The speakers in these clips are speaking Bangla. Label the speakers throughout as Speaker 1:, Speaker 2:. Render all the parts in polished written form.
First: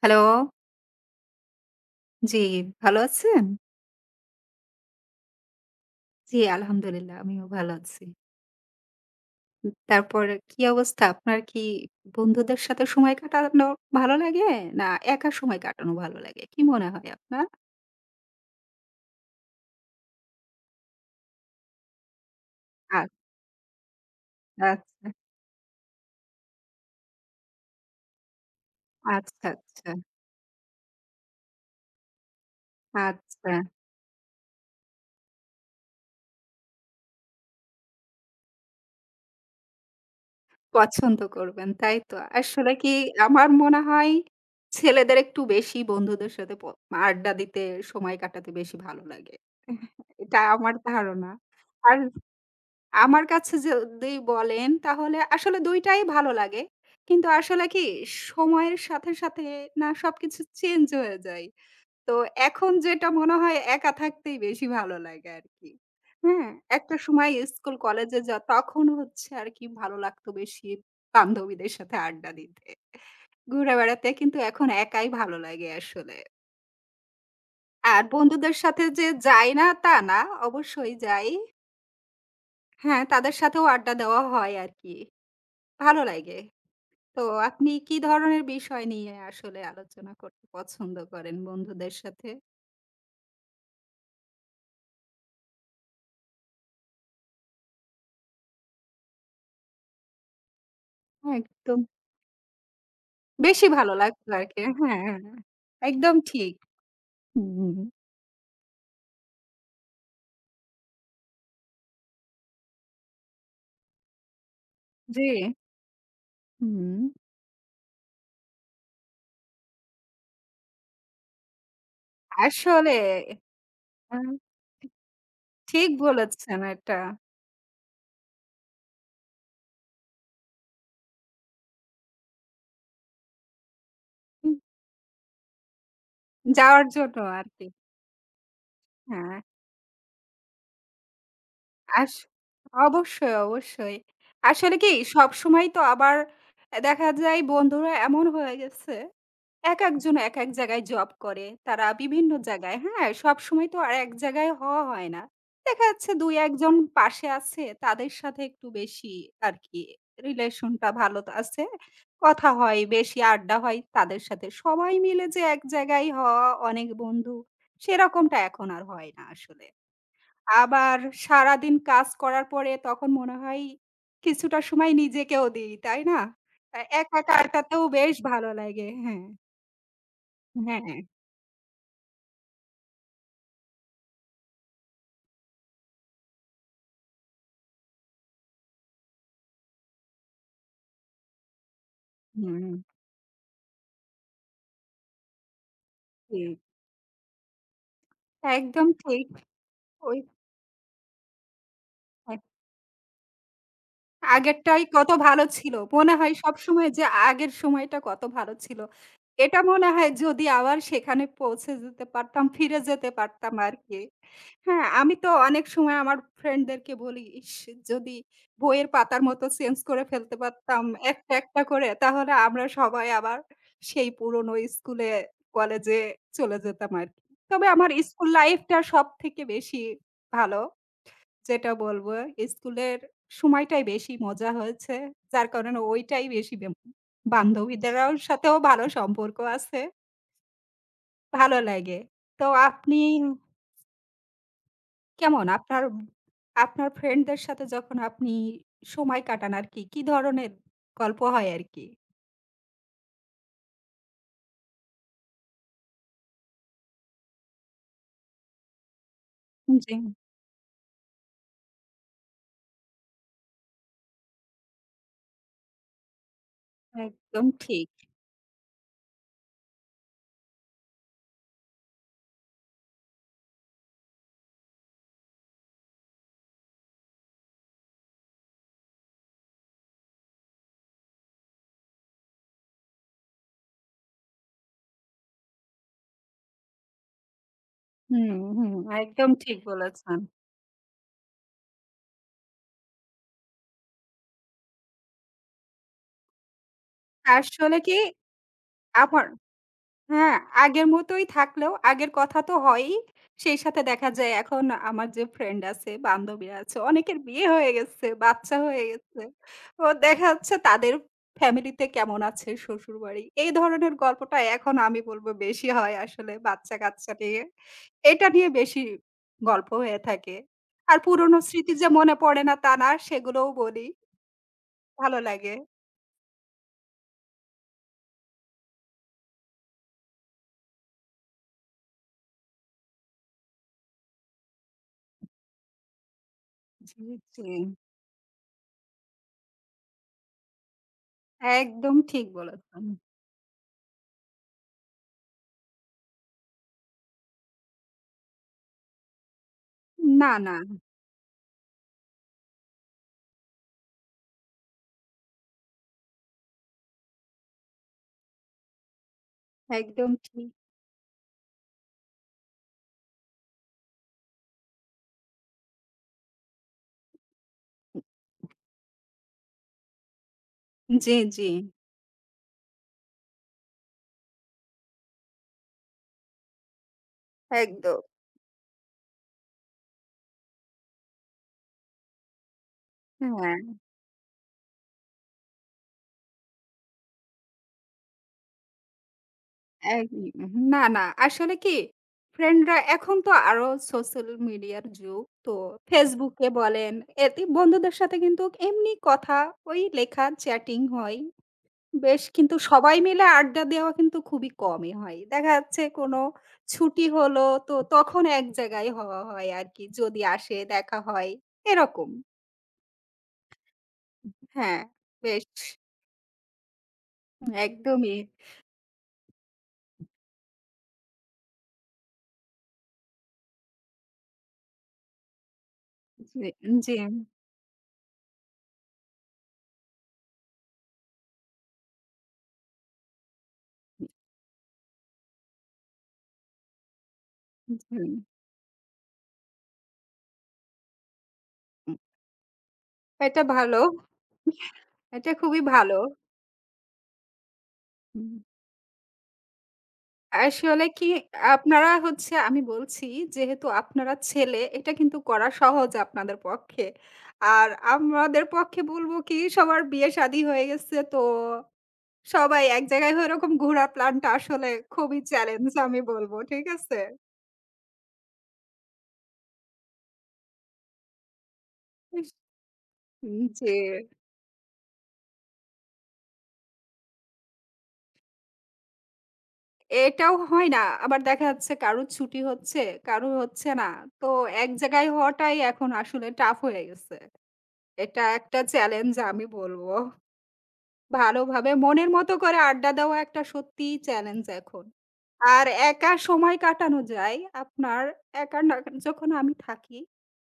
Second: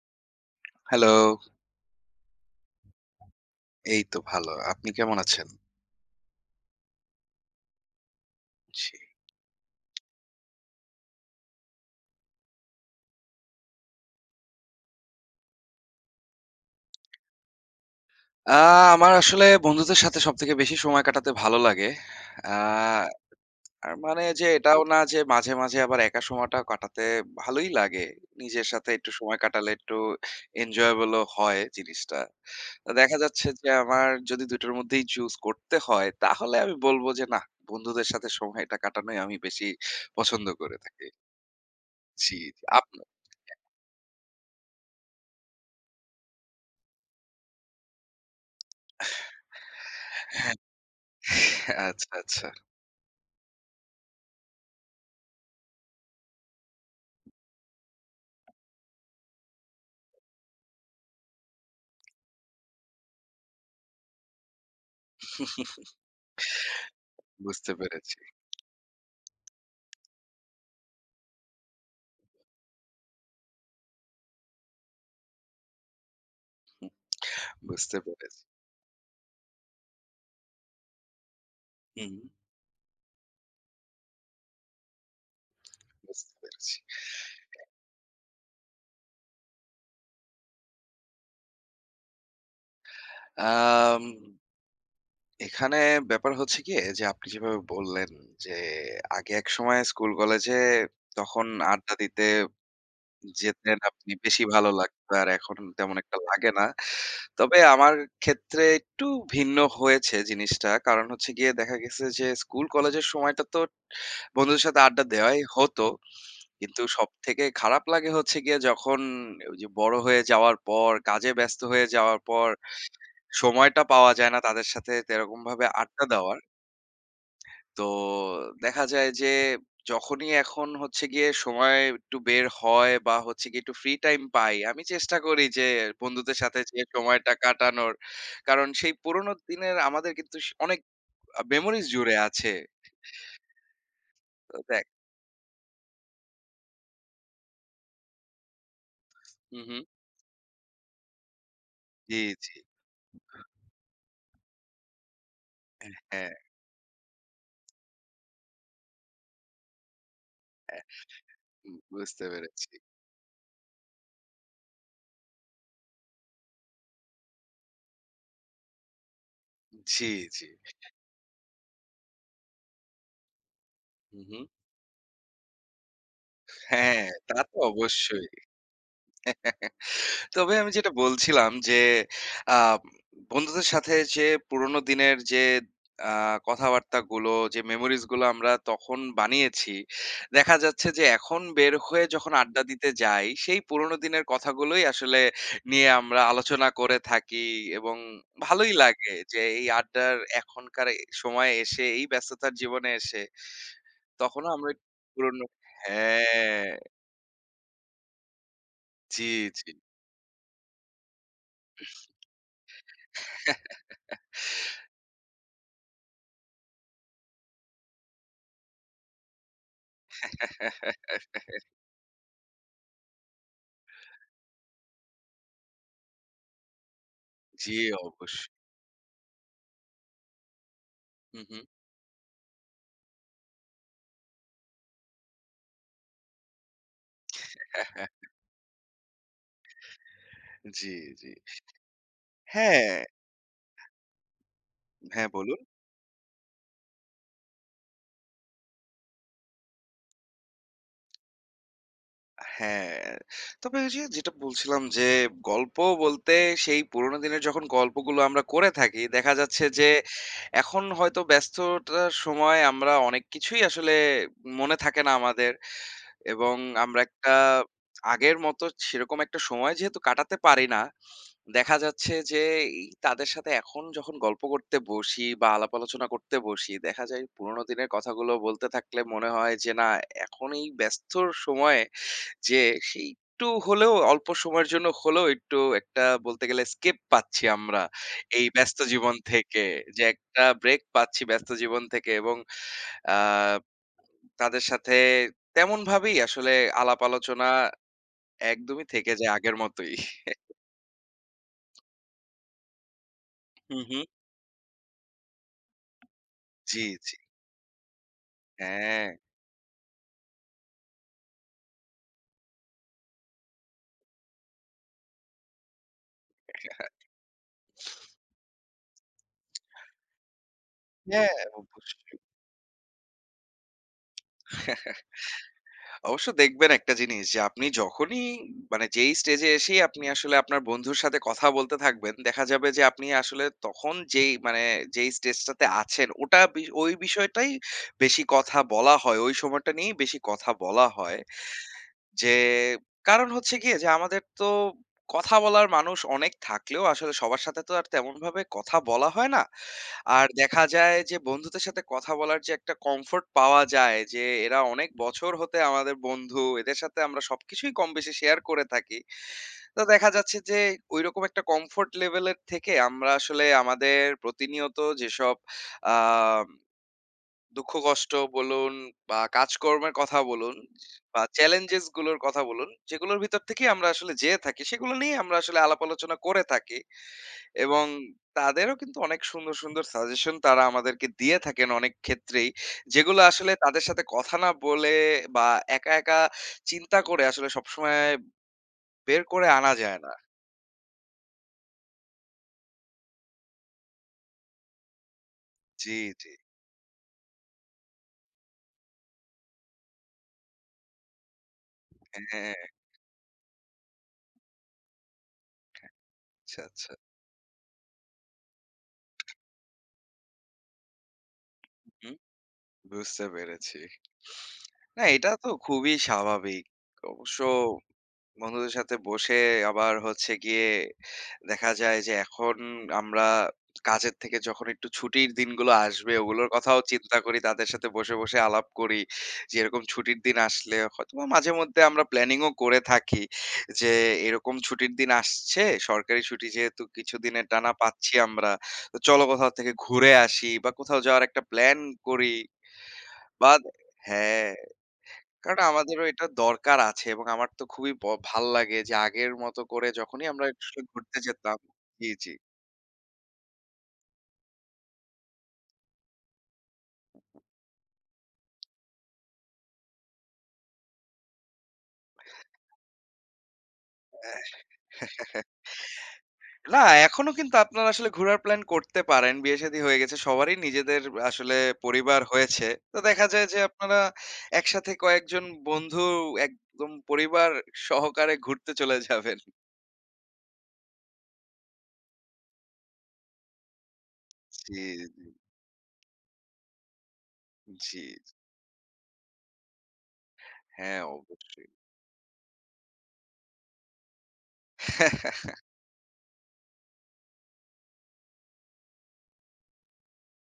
Speaker 1: হ্যালো।
Speaker 2: হ্যালো,
Speaker 1: জি, ভালো আছেন?
Speaker 2: এই তো ভালো। আপনি কেমন আছেন?
Speaker 1: জি, আলহামদুলিল্লাহ আমিও ভালো আছি।
Speaker 2: জি।
Speaker 1: তারপর কি অবস্থা? আপনার কি বন্ধুদের সাথে সময় কাটানো ভালো লাগে? না একা সময় কাটানো ভালো লাগে? কি মনে হয় আপনার?
Speaker 2: আ আমার আসলে বন্ধুদের সাথে সবথেকে বেশি সময় কাটাতে ভালো লাগে। আ আর মানে যে
Speaker 1: আচ্ছা,
Speaker 2: এটাও না যে
Speaker 1: আচ্ছা,
Speaker 2: মাঝে মাঝে আবার একা সময়টা কাটাতে ভালোই লাগে। নিজের সাথে একটু সময়
Speaker 1: আচ্ছা,
Speaker 2: কাটালে
Speaker 1: আচ্ছা,
Speaker 2: একটু enjoyable ও হয় জিনিসটা। তো দেখা যাচ্ছে
Speaker 1: আচ্ছা।
Speaker 2: যে আমার যদি ২ টোর মধ্যেই choose করতে হয়, তাহলে আমি বলব যে না, বন্ধুদের সাথে সময়টা কাটানোই আমি বেশি পছন্দ করে থাকি।
Speaker 1: পছন্দ করবেন, তাই তো।
Speaker 2: জি, জি।
Speaker 1: আসলে কি
Speaker 2: আপনি
Speaker 1: আমার মনে হয় ছেলেদের একটু বেশি বন্ধুদের সাথে আড্ডা দিতে, সময় কাটাতে বেশি ভালো লাগে। এটা আমার ধারণা। আর
Speaker 2: আচ্ছা, আচ্ছা।
Speaker 1: আমার কাছে যদি বলেন তাহলে আসলে ২ টাই ভালো লাগে। কিন্তু আসলে কি সময়ের সাথে, সাথে না সবকিছু চেঞ্জ হয়ে যায়। তো এখন যেটা মনে হয় একা থাকতেই বেশি ভালো লাগে আরকি। হ্যাঁ? একটা সময়
Speaker 2: বুঝতে
Speaker 1: স্কুল
Speaker 2: পেরেছি।
Speaker 1: কলেজে যা তখন হচ্ছে আরকি ভালো লাগতো বেশি বান্ধবীদের সাথে আড্ডা দিতে, ঘুরে বেড়াতে। কিন্তু এখন একাই ভালো লাগে আসলে।
Speaker 2: বুঝতে
Speaker 1: আর
Speaker 2: পেরেছি।
Speaker 1: বন্ধুদের সাথে যে যাই না তা না, অবশ্যই যাই।
Speaker 2: হুম,
Speaker 1: হ্যাঁ, তাদের সাথেও আড্ডা দেওয়া হয় আরকি। ভালো
Speaker 2: বুঝতে
Speaker 1: লাগে।
Speaker 2: পেরেছি।
Speaker 1: তো আপনি কি ধরনের বিষয় নিয়ে আসলে আলোচনা করতে পছন্দ করেন বন্ধুদের সাথে?
Speaker 2: আম এখানে ব্যাপার হচ্ছে গিয়ে যে আপনি যেভাবে বললেন যে আগে একসময় স্কুল কলেজে তখন
Speaker 1: একদম।
Speaker 2: আড্ডা দিতে
Speaker 1: বেশি
Speaker 2: যেতেন
Speaker 1: ভালো
Speaker 2: আপনি
Speaker 1: লাগতো
Speaker 2: বেশি
Speaker 1: আরকি।
Speaker 2: ভালো
Speaker 1: হ্যাঁ,
Speaker 2: লাগতো আর
Speaker 1: হ্যাঁ,
Speaker 2: এখন তেমন
Speaker 1: একদম
Speaker 2: একটা লাগে
Speaker 1: ঠিক।
Speaker 2: না। তবে
Speaker 1: হুম।
Speaker 2: আমার ক্ষেত্রে একটু ভিন্ন হয়েছে জিনিসটা। কারণ হচ্ছে গিয়ে দেখা গেছে যে স্কুল কলেজের সময়টা তো বন্ধুদের সাথে আড্ডা
Speaker 1: জি।
Speaker 2: দেওয়াই হতো। কিন্তু
Speaker 1: হুম।
Speaker 2: সবথেকে খারাপ লাগে হচ্ছে গিয়ে যখন ওই যে বড় হয়ে যাওয়ার পর, কাজে ব্যস্ত হয়ে যাওয়ার পর
Speaker 1: আসলে
Speaker 2: সময়টা পাওয়া
Speaker 1: আ
Speaker 2: যায় না তাদের সাথে তেরকমভাবে
Speaker 1: ঠিক
Speaker 2: আড্ডা দেওয়ার।
Speaker 1: বলেছেন এটা।
Speaker 2: তো দেখা যায় যে যখনই এখন হচ্ছে গিয়ে সময় একটু বের হয় বা হচ্ছে গিয়ে একটু ফ্রি টাইম
Speaker 1: হুম।
Speaker 2: পাই, আমি চেষ্টা করি যে বন্ধুদের সাথে যে
Speaker 1: যাওয়ার জন্য
Speaker 2: সময়টা
Speaker 1: আরকি।
Speaker 2: কাটানোর। কারণ সেই পুরোনো
Speaker 1: হ্যাঁ,
Speaker 2: দিনের আমাদের কিন্তু স অনেক মেমোরিজ
Speaker 1: আস
Speaker 2: জুড়ে আছে।
Speaker 1: অবশ্যই, অবশ্যই।
Speaker 2: তো
Speaker 1: আসলে
Speaker 2: দেখ
Speaker 1: কি সবসময় তো আবার দেখা যায় বন্ধুরা এমন হয়ে গেছে
Speaker 2: হুম, হুম।
Speaker 1: একেকজন একেক জায়গায় জব করে। তারা
Speaker 2: জি,
Speaker 1: বিভিন্ন
Speaker 2: জি।
Speaker 1: জায়গায়, হ্যাঁ? সবসময় তো আর এক জায়গায় হওয়া হয় না। দেখা
Speaker 2: হ্যাঁ,
Speaker 1: যাচ্ছে
Speaker 2: হ্যাঁ,
Speaker 1: ২-১ জন পাশে আছে, তাদের সাথে একটু বেশি আরকি
Speaker 2: হ্যাঁ।
Speaker 1: রিলেশনটা ভালো আছে।
Speaker 2: বুঝতে
Speaker 1: কথা
Speaker 2: পেরেছি।
Speaker 1: হয়, বেশি আড্ডা হয় তাদের সাথে। সবাই মিলে যে এক জায়গায় হওয়া, অনেক বন্ধু, সেরকমটা এখন আর হয় না আসলে।
Speaker 2: জি, জি।
Speaker 1: আবার সারাদিন কাজ করার পরে তখন মনে হয়
Speaker 2: হুম, হুম।
Speaker 1: কিছুটা সময় নিজেকেও দিই, তাই না?
Speaker 2: হ্যাঁ, তা তো
Speaker 1: একাকারটাতেও বেশ
Speaker 2: অবশ্যই।
Speaker 1: ভালো লাগে। হ্যাঁ।
Speaker 2: তবে আমি
Speaker 1: হ্যাঁ,
Speaker 2: যেটা
Speaker 1: হ্যাঁ।
Speaker 2: বলছিলাম যে, আ বন্ধুদের সাথে যে পুরোনো দিনের যে আ কথাবার্তাগুলো, যে মেমোরিজ গুলো আমরা তখন বানিয়েছি, দেখা যাচ্ছে যে এখন বের হয়ে যখন আড্ডা
Speaker 1: হুম,
Speaker 2: দিতে যাই, সেই পুরোনো দিনের কথাগুলোই আসলে নিয়ে আমরা
Speaker 1: ঠিক।
Speaker 2: আলোচনা করে থাকি এবং ভালোই
Speaker 1: একদম
Speaker 2: লাগে
Speaker 1: ঠিক।
Speaker 2: যে এই আড্ডার
Speaker 1: ওই
Speaker 2: এখনকার এ সময়ে এসে, এই
Speaker 1: হ্যাঁ।
Speaker 2: ব্যস্ততার জীবনে এসে তখনও আমরা
Speaker 1: আগেরটাই কত ভালো
Speaker 2: পুরনো
Speaker 1: ছিল। মনে হয়
Speaker 2: হ্যাঁ,
Speaker 1: সবসময় যে আগের সময়টা কত ভালো ছিল।
Speaker 2: জি,
Speaker 1: এটা
Speaker 2: জি।
Speaker 1: মনে হয় যদি আবার সেখানে পৌঁছে যেতে পারতাম, ফিরে যেতে পারতাম আরকি। হ্যাঁ, আমি তো অনেক সময় আমার ফ্রেন্ডদেরকে বলি, "ইস! যদি বইয়ের পাতার মতো চেঞ্জ করে ফেলতে পারতাম
Speaker 2: এহ
Speaker 1: একটা, একটা করে তাহলে আমরা সবাই আবার সেই পুরনো স্কুলে, কলেজে চলে যেতাম আরকি।" তবে
Speaker 2: জি,
Speaker 1: আমার স্কুল
Speaker 2: অবশ্যই।
Speaker 1: লাইফটা সবথেকে বেশি ভালো।
Speaker 2: হু, হু।
Speaker 1: যেটা বলবো স্কুলের সময়টাই বেশি মজা হয়েছে। যার কারণে ওইটাই বেশি বান্ধবীদেরও সাথেও ভালো সম্পর্ক আছে।
Speaker 2: জি, জি।
Speaker 1: ভালো লাগে। তো
Speaker 2: হ্যাঁ,
Speaker 1: আপনি
Speaker 2: হ্যাঁ
Speaker 1: কেমন?
Speaker 2: বলুন।
Speaker 1: আপনার আপনার ফ্রেন্ডদের সাথে যখন আপনি সময় কাটান আরকি, কি কি ধরনের গল্প হয় আরকি?
Speaker 2: হ্যাঁ, তবে ওই যে যেটা বলছিলাম যে গল্প বলতে সেই পুরোনো দিনের যখন গল্পগুলো আমরা করে থাকি, দেখা যাচ্ছে যে
Speaker 1: জি,
Speaker 2: এখন হয়তো ব্যস্ততার সময় আমরা অনেক কিছুই আসলে মনে থাকে না আমাদের এবং আমরা একটা
Speaker 1: একদম ঠিক।
Speaker 2: আগের মতো সেরকম একটা সময় যেহেতু কাটাতে পারি না দেখা যাচ্ছে যে এই তাদের সাথে এখন যখন গল্প করতে বসি বা আলাপ আলোচনা করতে বসি দেখা যায় পুরোনো দিনের কথাগুলো বলতে থাকলে মনে হয় যে না এখন এই ব্যস্তর সময়ে যে সেই একটু হলেও অল্প সময়ের জন্য হলেও একটু একটা বলতে গেলে স্কেপ পাচ্ছি আমরা
Speaker 1: হুম,
Speaker 2: এই
Speaker 1: হুম,
Speaker 2: ব্যস্ত জীবন
Speaker 1: একদম ঠিক
Speaker 2: থেকে যে
Speaker 1: বলেছেন।
Speaker 2: একটা ব্রেক পাচ্ছি ব্যস্ত জীবন থেকে এবং আহ তাদের সাথে তেমন ভাবেই আসলে আলাপ আলোচনা
Speaker 1: আসলে কি
Speaker 2: একদমই থেকে
Speaker 1: আমার
Speaker 2: যায় আগের মতোই
Speaker 1: হ্যাঁ, আগের মতোই থাকলেও আগের কথা তো হয়ই। সেই সাথে
Speaker 2: হুম হুম
Speaker 1: দেখা যায় এখন আমার যে ফ্রেন্ড আছে, বান্ধবী আছে,
Speaker 2: জি জি
Speaker 1: অনেকের বিয়ে হয়ে গেছে, বাচ্চা হয়ে
Speaker 2: হ্যাঁ
Speaker 1: গেছে। তো দেখা যাচ্ছে তাদের ফ্যামিলিতে কেমন আছে শ্বশুরবাড়ি। এই ধরনের গল্পটা এখন আমি বলব বেশি হয় আসলে বাচ্চা-কাচ্চা নিয়ে। এটা নিয়ে বেশি গল্প হয়ে থাকে। আর
Speaker 2: হ্যাঁ,
Speaker 1: পুরনো স্মৃতি যে মনে
Speaker 2: অবশ্যই।
Speaker 1: পড়ে না তা না, সেগুলোও বলি। ভালো লাগে।
Speaker 2: অবশ্য দেখবেন একটা জিনিস যে আপনি যখনই মানে যেই স্টেজে এসেই আপনি আসলে আপনার বন্ধুর সাথে কথা বলতে থাকবেন, দেখা যাবে যে আপনি আসলে তখন যেই মানে যেই স্টেজটাতে আছেন ওটা ওই
Speaker 1: জি, জি।
Speaker 2: বিষয়টাই বেশি কথা বলা হয়। ওই সময়টা নিয়েই বেশি কথা বলা হয়।
Speaker 1: একদম ঠিক
Speaker 2: যে
Speaker 1: বলেছেন।
Speaker 2: কারণ হচ্ছে গিয়ে যে আমাদের তো কথা বলার মানুষ অনেক থাকলেও আসলে সবার সাথে তো আর তেমনভাবে কথা বলা হয় না। আর
Speaker 1: না, না।
Speaker 2: দেখা যায় যে বন্ধুদের সাথে কথা বলার যে একটা কমফোর্ট পাওয়া যায় যে এরা অনেক বছর হতে আমাদের বন্ধু এদের সাথে আমরা সবকিছুই কম বেশি শেয়ার করে থাকি তো দেখা
Speaker 1: একদম
Speaker 2: যাচ্ছে
Speaker 1: ঠিক।
Speaker 2: যে ওইরকম একটা কমফোর্ট লেভেলের থেকে আমরা আসলে আমাদের প্রতিনিয়ত যেসব আহ দুঃখ কষ্ট বলুন বা কাজকর্মের কথা বলুন
Speaker 1: জি,
Speaker 2: বা
Speaker 1: জি।
Speaker 2: চ্যালেঞ্জেস গুলোর কথা বলুন যেগুলোর ভিতর থেকে আমরা আসলে যেয়ে থাকি সেগুলো নিয়ে আমরা আসলে আলাপ আলোচনা করে থাকি এবং
Speaker 1: একদম।
Speaker 2: তাদেরও কিন্তু অনেক সুন্দর, সুন্দর সাজেশন তারা আমাদেরকে দিয়ে থাকেন অনেক ক্ষেত্রেই। যেগুলো আসলে
Speaker 1: হ্যাঁ,
Speaker 2: তাদের সাথে কথা না বলে বা একা, একা চিন্তা করে আসলে সবসময় বের করে আনা যায় না।
Speaker 1: একদম। না, না আসলে কি ফ্রেন্ডরা এখন তো আরো সোশ্যাল মিডিয়ার যুগ। তো
Speaker 2: জি, জি।
Speaker 1: Facebook এ বলেন, এতে বন্ধুদের সাথে কিন্তু এমনি কথা, ওই লেখা, চ্যাটিং হয়। বেশ
Speaker 2: হ্যাঁ,
Speaker 1: কিন্তু সবাই মিলে আড্ডা দেওয়া কিন্তু খুবই কমই হয়। দেখা যাচ্ছে কোনো
Speaker 2: আচ্ছা, আচ্ছা।
Speaker 1: ছুটি হলো তো তখন এক জায়গায় হওয়া হয় আরকি। যদি আসে দেখা হয় এরকম।
Speaker 2: হুম, বুঝতে পেরেছি।
Speaker 1: হ্যাঁ,
Speaker 2: না, এটা
Speaker 1: বেশ
Speaker 2: তো খুবই স্বাভাবিক। অবশ্য
Speaker 1: একদমই।
Speaker 2: বন্ধুদের সাথে বসে আবার হচ্ছে গিয়ে দেখা যায় যে এখন আমরা কাজের থেকে যখন একটু ছুটির দিনগুলো আসবে
Speaker 1: জি,
Speaker 2: ওগুলোর কথাও
Speaker 1: জি।
Speaker 2: চিন্তা করি তাদের সাথে বসে বসে আলাপ করি যে এরকম ছুটির দিন আসলে হয়তো বা মাঝে মধ্যে আমরা প্ল্যানিংও করে থাকি যে এরকম ছুটির দিন আসছে সরকারি ছুটি যেহেতু কিছুদিনের টানা
Speaker 1: জি।
Speaker 2: পাচ্ছি আমরা তো চলো কোথাও থেকে ঘুরে আসি বা কোথাও যাওয়ার একটা প্ল্যান
Speaker 1: উম
Speaker 2: করি
Speaker 1: এটা
Speaker 2: বা
Speaker 1: ভালো।
Speaker 2: হ্যাঁ
Speaker 1: এটা খুবই
Speaker 2: কারণ
Speaker 1: ভালো।
Speaker 2: আমাদেরও এটা দরকার আছে এবং আমার তো খুবই
Speaker 1: হুম।
Speaker 2: ভাল লাগে যে আগের মতো করে যখনই আমরা একটু আসলে
Speaker 1: আসলে কি
Speaker 2: ঘুরতে যেতাম
Speaker 1: আপনারা
Speaker 2: জি,
Speaker 1: হচ্ছে
Speaker 2: জি।
Speaker 1: আমি বলছি যেহেতু আপনারা ছেলে এটা কিন্তু করা সহজ আপনাদের পক্ষে। আর আমাদের পক্ষে বলব কি সবার বিয়ে শাদী হয়ে গেছে তো সবাই এক জায়গায় হয়ে এরকম ঘোরা প্ল্যানটা
Speaker 2: হ্যাঁ।
Speaker 1: আসলে খুবই চ্যালেঞ্জ আমি বলব। ঠিক
Speaker 2: না
Speaker 1: আছে?
Speaker 2: এখনো কিন্তু আপনারা আসলে ঘোরার প্ল্যান করতে পারেন। বিয়ে-শাদী হয়ে গেছে। সবারই নিজেদের আসলে পরিবার হয়েছে। তো দেখা
Speaker 1: উম
Speaker 2: যায় যে
Speaker 1: জি।
Speaker 2: আপনারা একসাথে কয়েকজন বন্ধু একদম পরিবার সহকারে ঘুরতে চলে যাবেন।
Speaker 1: এটাও হয় না। আবার দেখা যাচ্ছে কারো ছুটি হচ্ছে, কারো হচ্ছে না। তো এক
Speaker 2: জি,
Speaker 1: জায়গায়
Speaker 2: জি,
Speaker 1: হওয়াটাই এখন আসলে টাফ হয়ে গেছে।
Speaker 2: জি।
Speaker 1: এটা একটা চ্যালেঞ্জ আমি বলব।
Speaker 2: হ্যাঁ, অবশ্যই।
Speaker 1: ভালোভাবে মনের মতো করে আড্ডা দেওয়া একটা সত্যিই চ্যালেঞ্জ এখন। আর একা সময় কাটানো যায়। আপনার একা না যখন আমি থাকি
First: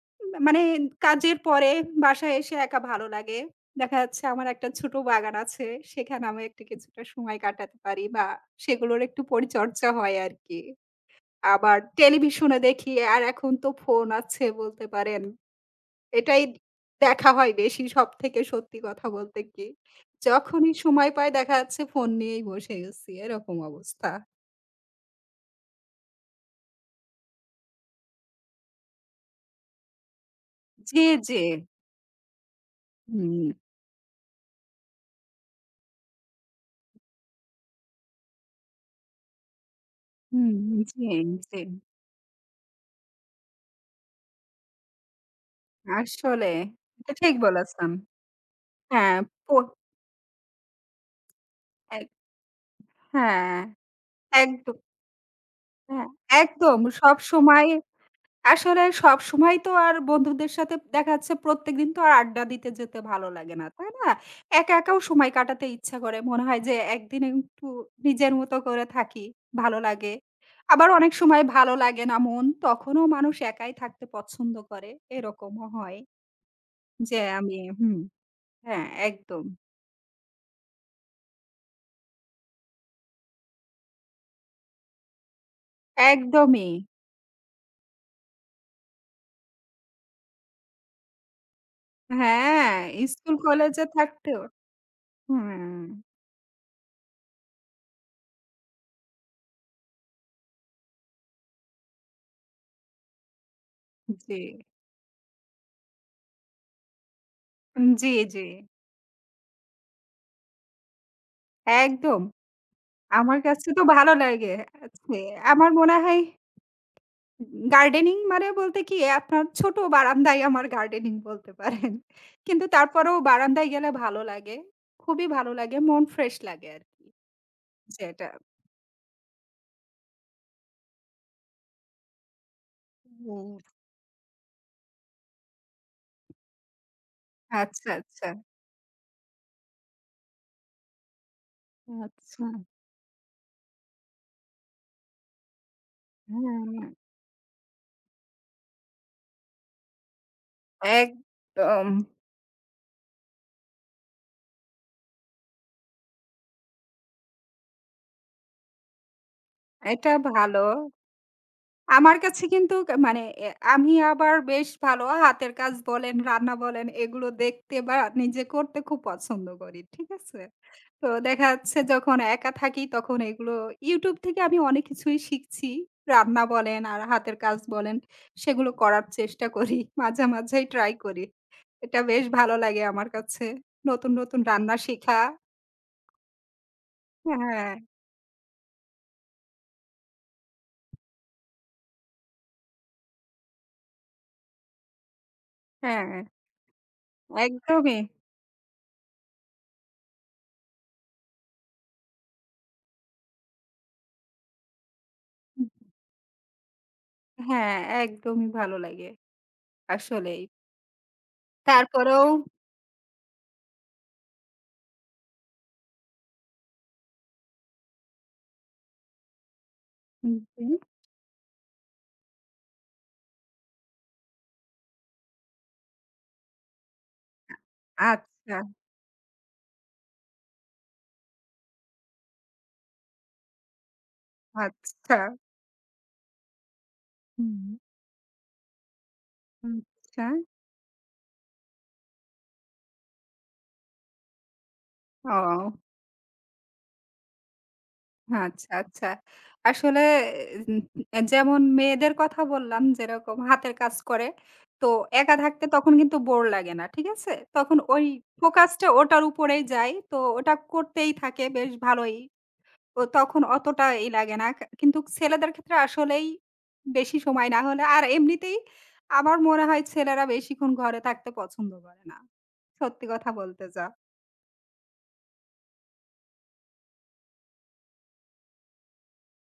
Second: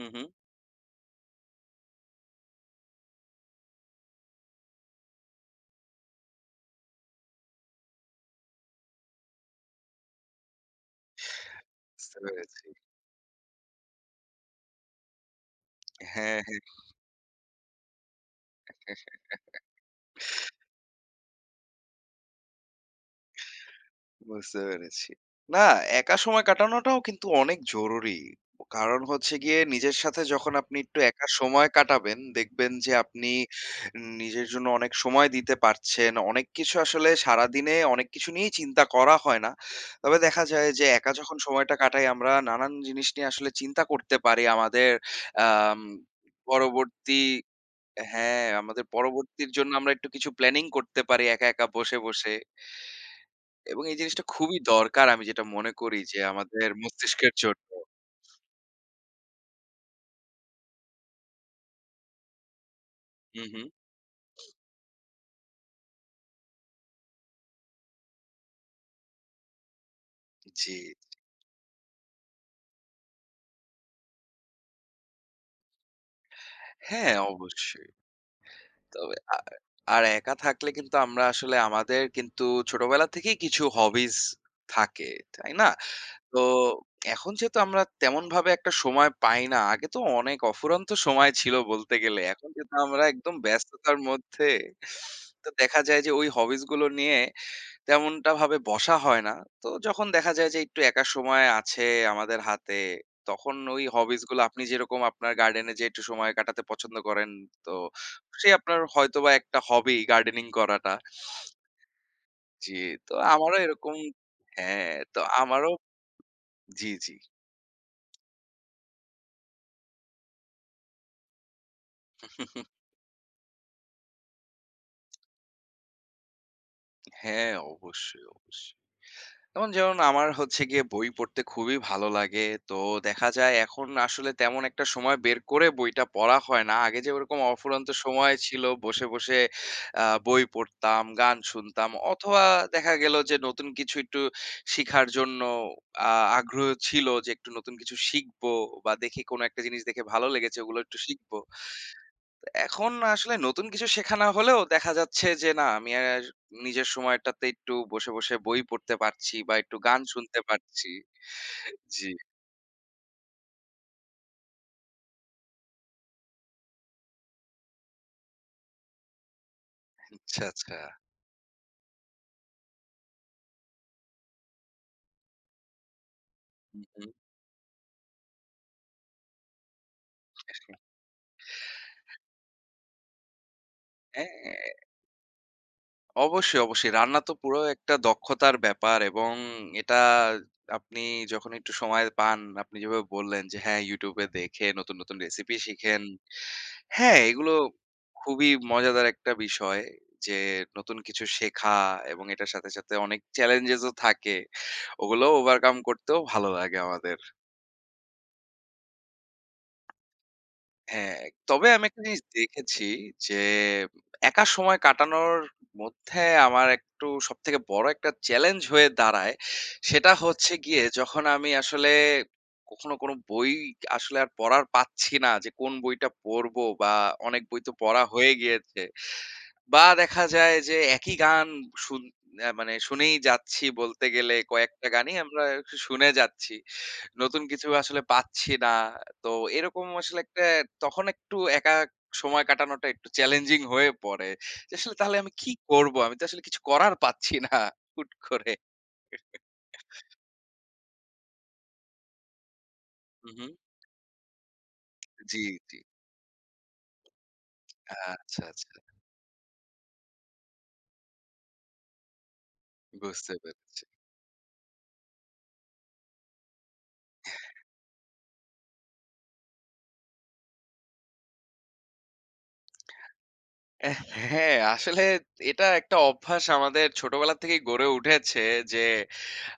Speaker 2: হু, হু।
Speaker 1: মানে কাজের পরে বাসায় এসে একা ভালো লাগে। দেখা যাচ্ছে আমার একটা ছোট বাগান আছে। সেখানে আমি একটু কিছুটা সময় কাটাতে পারি বা সেগুলোর একটু পরিচর্চা হয় আরকি। আবার
Speaker 2: বুঝতে
Speaker 1: টেলিভিশনে
Speaker 2: পেরেছি।
Speaker 1: দেখি আর এখন তো ফোন আছে বলতে পারেন।
Speaker 2: হ্যাঁ,
Speaker 1: এটাই
Speaker 2: হ্যাঁ।
Speaker 1: দেখা হয় বেশি সবথেকে সত্যি কথা বলতে কি। যখনই সময় পাই দেখা যাচ্ছে ফোন নিয়েই বসে গেছি এরকম অবস্থা।
Speaker 2: বুঝতে পেরেছি। না, একা সময় কাটানোটাও কিন্তু অনেক জরুরি। কারণ হচ্ছে গিয়ে নিজের সাথে যখন আপনি একটু
Speaker 1: জি,
Speaker 2: একা
Speaker 1: জি।
Speaker 2: সময় কাটাবেন, দেখবেন যে আপনি
Speaker 1: হুম।
Speaker 2: নিজের জন্য অনেক সময় দিতে পারছেন। অনেক কিছু আসলে সারাদিনে অনেক কিছু নিয়েই চিন্তা করা হয় না। তবে দেখা
Speaker 1: হুম,
Speaker 2: যায় যে
Speaker 1: জি,
Speaker 2: একা যখন
Speaker 1: জি।
Speaker 2: সময়টা কাটাই আমরা নানান জিনিস নিয়ে আসলে চিন্তা করতে পারি। আমাদের আম
Speaker 1: আসলে এটা
Speaker 2: পরবর্তী
Speaker 1: ঠিক বলেছেন।
Speaker 2: হ্যাঁ, আমাদের
Speaker 1: হ্যাঁ,
Speaker 2: পরবর্তীর
Speaker 1: পো
Speaker 2: জন্য আমরা একটু কিছু প্ল্যানিং করতে পারি একা, একা বসে,
Speaker 1: এক
Speaker 2: বসে।
Speaker 1: হ্যাঁ,
Speaker 2: এবং এই জিনিসটা খুবই
Speaker 1: একদম
Speaker 2: দরকার আমি যেটা মনে করি
Speaker 1: হ্যাঁ,
Speaker 2: যে আমাদের
Speaker 1: একদম
Speaker 2: মস্তিষ্কের
Speaker 1: সবসময়
Speaker 2: জন্য।
Speaker 1: আসলে সবসময় তো আর বন্ধুদের সাথে দেখা যাচ্ছে প্রত্যেকদিন তো আর আড্ডা দিতে যেতে ভালো
Speaker 2: হুম,
Speaker 1: লাগে না,
Speaker 2: হুম।
Speaker 1: তাই না? একা, একাও সময় কাটাতে ইচ্ছা করে। মনে হয় যে একদিন একটু নিজের মতো করে থাকি, ভালো লাগে।
Speaker 2: জি।
Speaker 1: আবার অনেক সময় ভালো লাগে না মন, তখনও মানুষ একাই থাকতে পছন্দ করে। এরকমও হয়
Speaker 2: হ্যাঁ,
Speaker 1: যে আমি
Speaker 2: অবশ্যই।
Speaker 1: হুম, হ্যাঁ,
Speaker 2: তবে
Speaker 1: একদম।
Speaker 2: আর একা থাকলে কিন্তু আমরা আসলে আমাদের কিন্তু ছোটবেলা থেকেই কিছু হবিস থাকে, তাই না? তো
Speaker 1: একদমই।
Speaker 2: এখন যেহেতু আমরা তেমনভাবে একটা সময় পাই না, আগে তো অনেক অফুরন্ত সময় ছিল বলতে গেলে। এখন যেহেতু
Speaker 1: হ্যাঁ,
Speaker 2: আমরা
Speaker 1: স্কুল
Speaker 2: একদম
Speaker 1: কলেজে
Speaker 2: ব্যস্ততার
Speaker 1: থাকতেও
Speaker 2: মধ্যে তো দেখা
Speaker 1: হুম,
Speaker 2: যায় যে ওই হবিস গুলো নিয়ে তেমনটা ভাবে বসা হয় না। তো যখন দেখা যায় যে একটু একা সময় আছে আমাদের হাতে, তখন ওই হবিস
Speaker 1: জি।
Speaker 2: গুলো আপনি যেরকম আপনার গার্ডেনে যেয়ে একটু সময় কাটাতে পছন্দ করেন, তো
Speaker 1: জি, জি।
Speaker 2: সে আপনার হয়তোবা একটা হবি গার্ডেনিং করাটা।
Speaker 1: একদম।
Speaker 2: জি, তো
Speaker 1: আমার
Speaker 2: আমারও
Speaker 1: কাছে তো
Speaker 2: এরকম
Speaker 1: ভালো লাগে।
Speaker 2: হ্যাঁ,
Speaker 1: আছে
Speaker 2: তো
Speaker 1: আমার
Speaker 2: আমারও
Speaker 1: মনে হয়
Speaker 2: জি, জি।
Speaker 1: গার্ডেনিং মানে বলতে কি আপনার ছোট বারান্দায় আমার গার্ডেনিং বলতে পারেন। কিন্তু তারপরেও বারান্দায় গেলে ভালো লাগে। খুবই ভালো লাগে। মন ফ্রেশ লাগে আরকি।
Speaker 2: হ্যাঁ, অবশ্যই,
Speaker 1: সেটা।
Speaker 2: অবশ্যই। যেমন, যেমন আমার হচ্ছে গিয়ে বই পড়তে খুবই ভালো লাগে। তো দেখা
Speaker 1: হুম।
Speaker 2: যায় এখন আসলে তেমন একটা সময় বের করে বইটা পড়া হয় না। আগে যে ওরকম অফুরন্ত
Speaker 1: আচ্ছা, আচ্ছা।
Speaker 2: সময় ছিল বসে, বসে বই পড়তাম, গান শুনতাম অথবা
Speaker 1: আচ্ছা।
Speaker 2: দেখা গেল যে নতুন কিছু একটু শিখার জন্য আ আগ্রহ
Speaker 1: হ্যাঁ,
Speaker 2: ছিল যে একটু নতুন কিছু শিখবো বা দেখি কোনো একটা জিনিস দেখে ভালো লেগেছে ওগুলো একটু শিখব।
Speaker 1: একদম।
Speaker 2: এখন আসলে নতুন কিছু শেখা না হলেও দেখা যাচ্ছে যে না আমি আর নিজের সময়টাতে একটু বসে, বসে বই পড়তে পারছি বা একটু গান
Speaker 1: এটা
Speaker 2: শুনতে
Speaker 1: ভালো।
Speaker 2: পারছি। জি,
Speaker 1: আমার কাছে কিন্তু কা মানে এ আমি আবার বেশ ভালো হাতের কাজ বলেন, রান্না বলেন এগুলো দেখতে বা নিজে করতে খুব পছন্দ করি। ঠিক আছে?
Speaker 2: আচ্ছা, আচ্ছা।
Speaker 1: তো দেখা যাচ্ছে যখন একা থাকি তখন এগুলো YouTube থেকে আমি অনেক কিছুই শিখছি। রান্না
Speaker 2: হু,
Speaker 1: বলেন আর
Speaker 2: হু।
Speaker 1: হাতের কাজ বলেন সেগুলো করার চেষ্টা করি। মাঝে, মাঝেই ট্রাই করি। এটা বেশ ভালো লাগে আমার কাছে। নতুন, নতুন
Speaker 2: হ্যাঁ।
Speaker 1: রান্না শিখা
Speaker 2: অবশ্যই, অবশ্যই। রান্না তো পুরো
Speaker 1: হ্যাঁ,
Speaker 2: একটা দক্ষতার ব্যাপার এবং এটা আপনি যখন একটু সময় পান, আপনি যেভাবে বললেন যে হ্যাঁ, YouTube এ দেখে নতুন, নতুন রেসিপি শিখেন।
Speaker 1: হ্যাঁ,
Speaker 2: হ্যাঁ, এগুলো
Speaker 1: একদমই।
Speaker 2: খুবই মজাদার একটা বিষয় যে নতুন কিছু শেখা এবং এটার সাথে সাথে অনেক চ্যালেঞ্জেস ও থাকে। ওগুলো ওভারকাম করতেও ভালো লাগে আমাদের।
Speaker 1: হ্যাঁ, একদমই ভালো লাগে। আসলেই।
Speaker 2: হ্যাঁ, তবে আমি একটা জিনিস
Speaker 1: তারপরেও
Speaker 2: দেখেছি যে একা সময় কাটানোর মধ্যে আমার একটু সবথেকে বড় একটা চ্যালেঞ্জ হয়ে দাঁড়ায়। সেটা
Speaker 1: হুম,
Speaker 2: হচ্ছে
Speaker 1: জি।
Speaker 2: গিয়ে যখন আমি আসলে কখনো কোনো বই আসলে আর পড়ার পাচ্ছি না যে কোন বইটা পড়বো বা অনেক বই তো পড়া হয়ে
Speaker 1: আচ্ছা,
Speaker 2: গিয়েছে। বা দেখা যায় যে একই গান শুন মানে শুনেই যাচ্ছি বলতে গেলে কয়েকটা গানই
Speaker 1: আচ্ছা।
Speaker 2: আমরা শুনে যাচ্ছি। নতুন
Speaker 1: হুম।
Speaker 2: কিছু আসলে পাচ্ছি না। তো এরকম আসলে
Speaker 1: আচ্ছা।
Speaker 2: একটা তখন একটু একা সময় কাটানোটা একটু চ্যালেঞ্জিং হয়ে পড়ে। যে আসলে তাহলে আমি কি
Speaker 1: ও
Speaker 2: করব? আমি তো আসলে কিছু করার পাচ্ছি না হুট করে।
Speaker 1: আচ্ছা, আচ্ছা। আসলে এ যেমন মেয়েদের কথা বললাম
Speaker 2: হু,
Speaker 1: যেরকম
Speaker 2: হুম।
Speaker 1: হাতের কাজ করে, তো একা
Speaker 2: জি,
Speaker 1: থাকতে
Speaker 2: জি।
Speaker 1: তখন কিন্তু বোর লাগে না। ঠিক আছে? তখন ওই
Speaker 2: আচ্ছা, আচ্ছা।
Speaker 1: ফোকাসটা ওটার উপরেই যায়। তো ওটা করতেই থাকে বেশ ভালোই তো
Speaker 2: বুঝতে
Speaker 1: তখন
Speaker 2: পেরেছি।
Speaker 1: অতটা ই লাগে না। কিন্তু ছেলেদের ক্ষেত্রে আসলেই বেশি সময় না হলে আর এমনিতেই আমার মনে হয় ছেলেরা বেশিক্ষণ ঘরে থাকতে পছন্দ করে না। সত্যি কথা বলতে যা।
Speaker 2: এহ হ্যাঁ, আসলে এটা একটা অভ্যাস আমাদের ছোটবেলা থেকেই গড়ে উঠেছে যে,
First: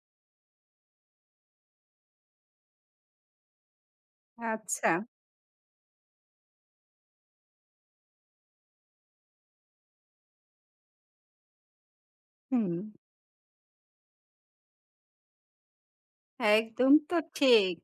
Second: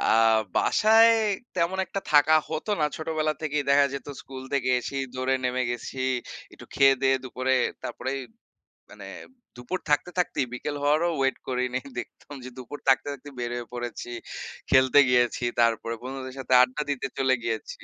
Speaker 2: আ বাসায় তেমন একটা থাকা হতো না। ছোটবেলা থেকেই দেখা যেত স্কুল থেকে
Speaker 1: আচ্ছা।
Speaker 2: এসেই দৌড়ে নেমে গেছি। একটু খেয়ে-দেয়ে দুপুরে তারপরেই মানে দুপুর থাকতে থাকতেই বিকেল হওয়ারও ওয়েট করিনি। দেখতাম যে
Speaker 1: হুম,
Speaker 2: দুপুর থাকতে থাকতে বের হয়ে পড়েছি, খেলতে গিয়েছি। তারপরে বন্ধুদের সাথে আড্ডা
Speaker 1: একদম
Speaker 2: দিতে
Speaker 1: তো
Speaker 2: চলে
Speaker 1: ঠিক।
Speaker 2: গিয়েছি।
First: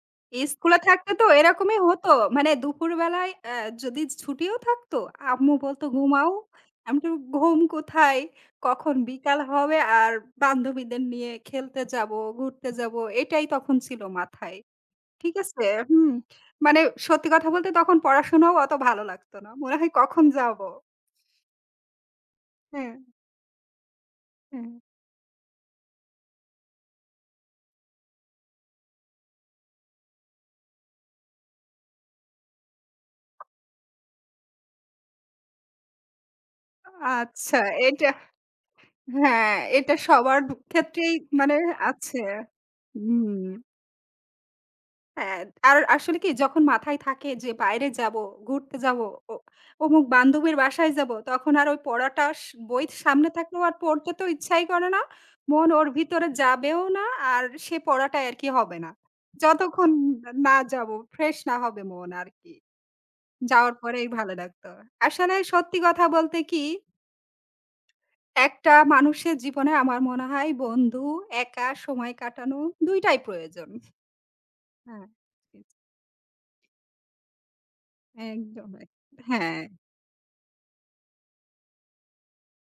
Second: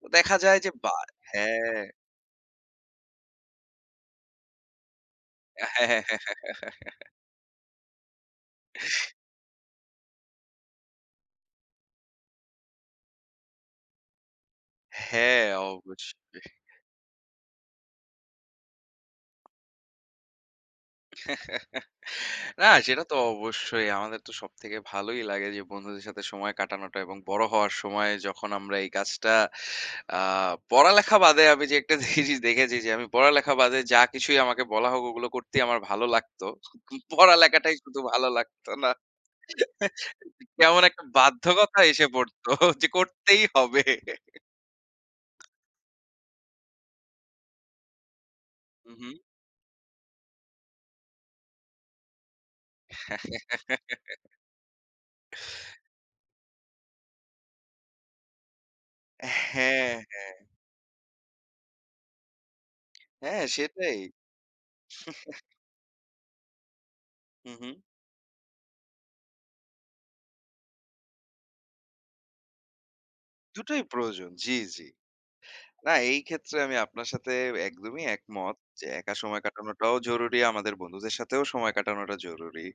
Speaker 2: তো দেখা যায় যে
Speaker 1: স্কুলে
Speaker 2: বা
Speaker 1: থাকতে তো এরকমই
Speaker 2: হ্যাঁ।
Speaker 1: হতো। মানে দুপুরবেলায় যদি ছুটিও থাকতো, আম্মু বলতো,
Speaker 2: হ্যাঁ, হ্যাঁ, হ্যাঁ,
Speaker 1: "ঘুমাও।"
Speaker 2: হ্যাঁ,
Speaker 1: আমি তো, "ঘুম কোথায়? কখন বিকাল হবে আর বান্ধবীদের নিয়ে খেলতে যাবো, ঘুরতে যাবো।" এটাই তখন ছিল মাথায়। ঠিক
Speaker 2: হ্যাঁ,
Speaker 1: আছে? হুম।
Speaker 2: অবশ্যই।
Speaker 1: মানে সত্যি কথা বলতে তখন পড়াশোনাও অত ভালো লাগতো না। মনে হয় কখন যাব?
Speaker 2: না,
Speaker 1: হ্যাঁ,
Speaker 2: সেটা তো অবশ্যই। আমাদের তো
Speaker 1: হ্যাঁ।
Speaker 2: সবথেকে ভালোই লাগে যে বন্ধুদের সাথে সময় কাটানোটা এবং বড় হওয়ার সময় যখন আমরা এই কাজটা আ পড়ালেখা বাদে আমি যে একটা জিনিস দেখেছি যে আমি পড়ালেখা বাদে যা কিছুই আমাকে বলা হোক ওগুলো করতেই আমার ভালো লাগতো।
Speaker 1: আচ্ছা
Speaker 2: পড়ালেখাটাই শুধু
Speaker 1: এটা
Speaker 2: ভালো লাগতো না।
Speaker 1: হ্যাঁ, এটা সবার
Speaker 2: কেমন একটা
Speaker 1: ক্ষেত্রেই মানে
Speaker 2: বাধ্যকতা এসে
Speaker 1: আছে।
Speaker 2: পড়তো যে
Speaker 1: হুম।
Speaker 2: করতেই হবে।
Speaker 1: হ্যাঁ, আর আসলে কি যখন মাথায় থাকে যে বাইরে যাবো, ঘুরতে
Speaker 2: হু,
Speaker 1: যাবো,
Speaker 2: হু।
Speaker 1: অ অমুক বান্ধবীর বাসায় যাবো, তখন আর ওই পড়াটা স বই সামনে থাকলেও আর পড়তে তো ইচ্ছাই করে না। মন ওর ভিতরে যাবেও না, আর সে পড়াটাই আর কি হবে না। যতক্ষণ
Speaker 2: হ্যাঁ,
Speaker 1: না না যাবো, ফ্রেশ না হবে মন আর কি।
Speaker 2: হ্যাঁ
Speaker 1: যাওয়ার
Speaker 2: সেটাই।
Speaker 1: পরেই ভালো লাগতো। আসলে সত্যি কথা বলতে কি,
Speaker 2: হু, হু।
Speaker 1: একটা মানুষের জীবনে আমার মনে হয় বন্ধু, একা সময় কাটানো ২ টাই প্রয়োজন।
Speaker 2: দুটোই প্রয়োজন। জি, জি।
Speaker 1: হ্যাঁ,
Speaker 2: না, এই ক্ষেত্রে আমি আপনার সাথে একদমই একমত
Speaker 1: একদম।
Speaker 2: যে একা সময়
Speaker 1: হ্যাঁ।
Speaker 2: কাটানোটাও জরুরি, আমাদের বন্ধুদের সাথেও সময় কাটানোটা জরুরি।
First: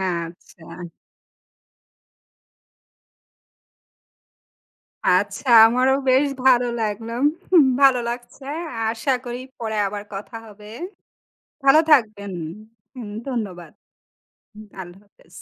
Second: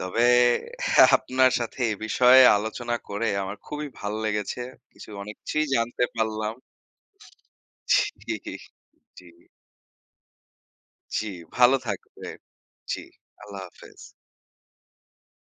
Speaker 2: তবে
Speaker 1: আচ্ছা,
Speaker 2: আপনার সাথে এ বিষয়ে আলোচনা করে আমার খুবই ভাল লেগেছে। কিছু অনেক
Speaker 1: আচ্ছা
Speaker 2: কিছুই
Speaker 1: আমারও
Speaker 2: জানতে
Speaker 1: বেশ
Speaker 2: পারলাম।
Speaker 1: ভালো লাগলো। হুম, ভালো
Speaker 2: জি,
Speaker 1: লাগছে। আশা
Speaker 2: জি,
Speaker 1: করি পরে আবার কথা হবে।
Speaker 2: জি, ভালো
Speaker 1: ভালো থাকবেন।
Speaker 2: থাকবেন। জি,
Speaker 1: হুম,
Speaker 2: আল্লাহ
Speaker 1: ধন্যবাদ।
Speaker 2: হাফেজ।
Speaker 1: হুম, আল্লাহ হাফেজ।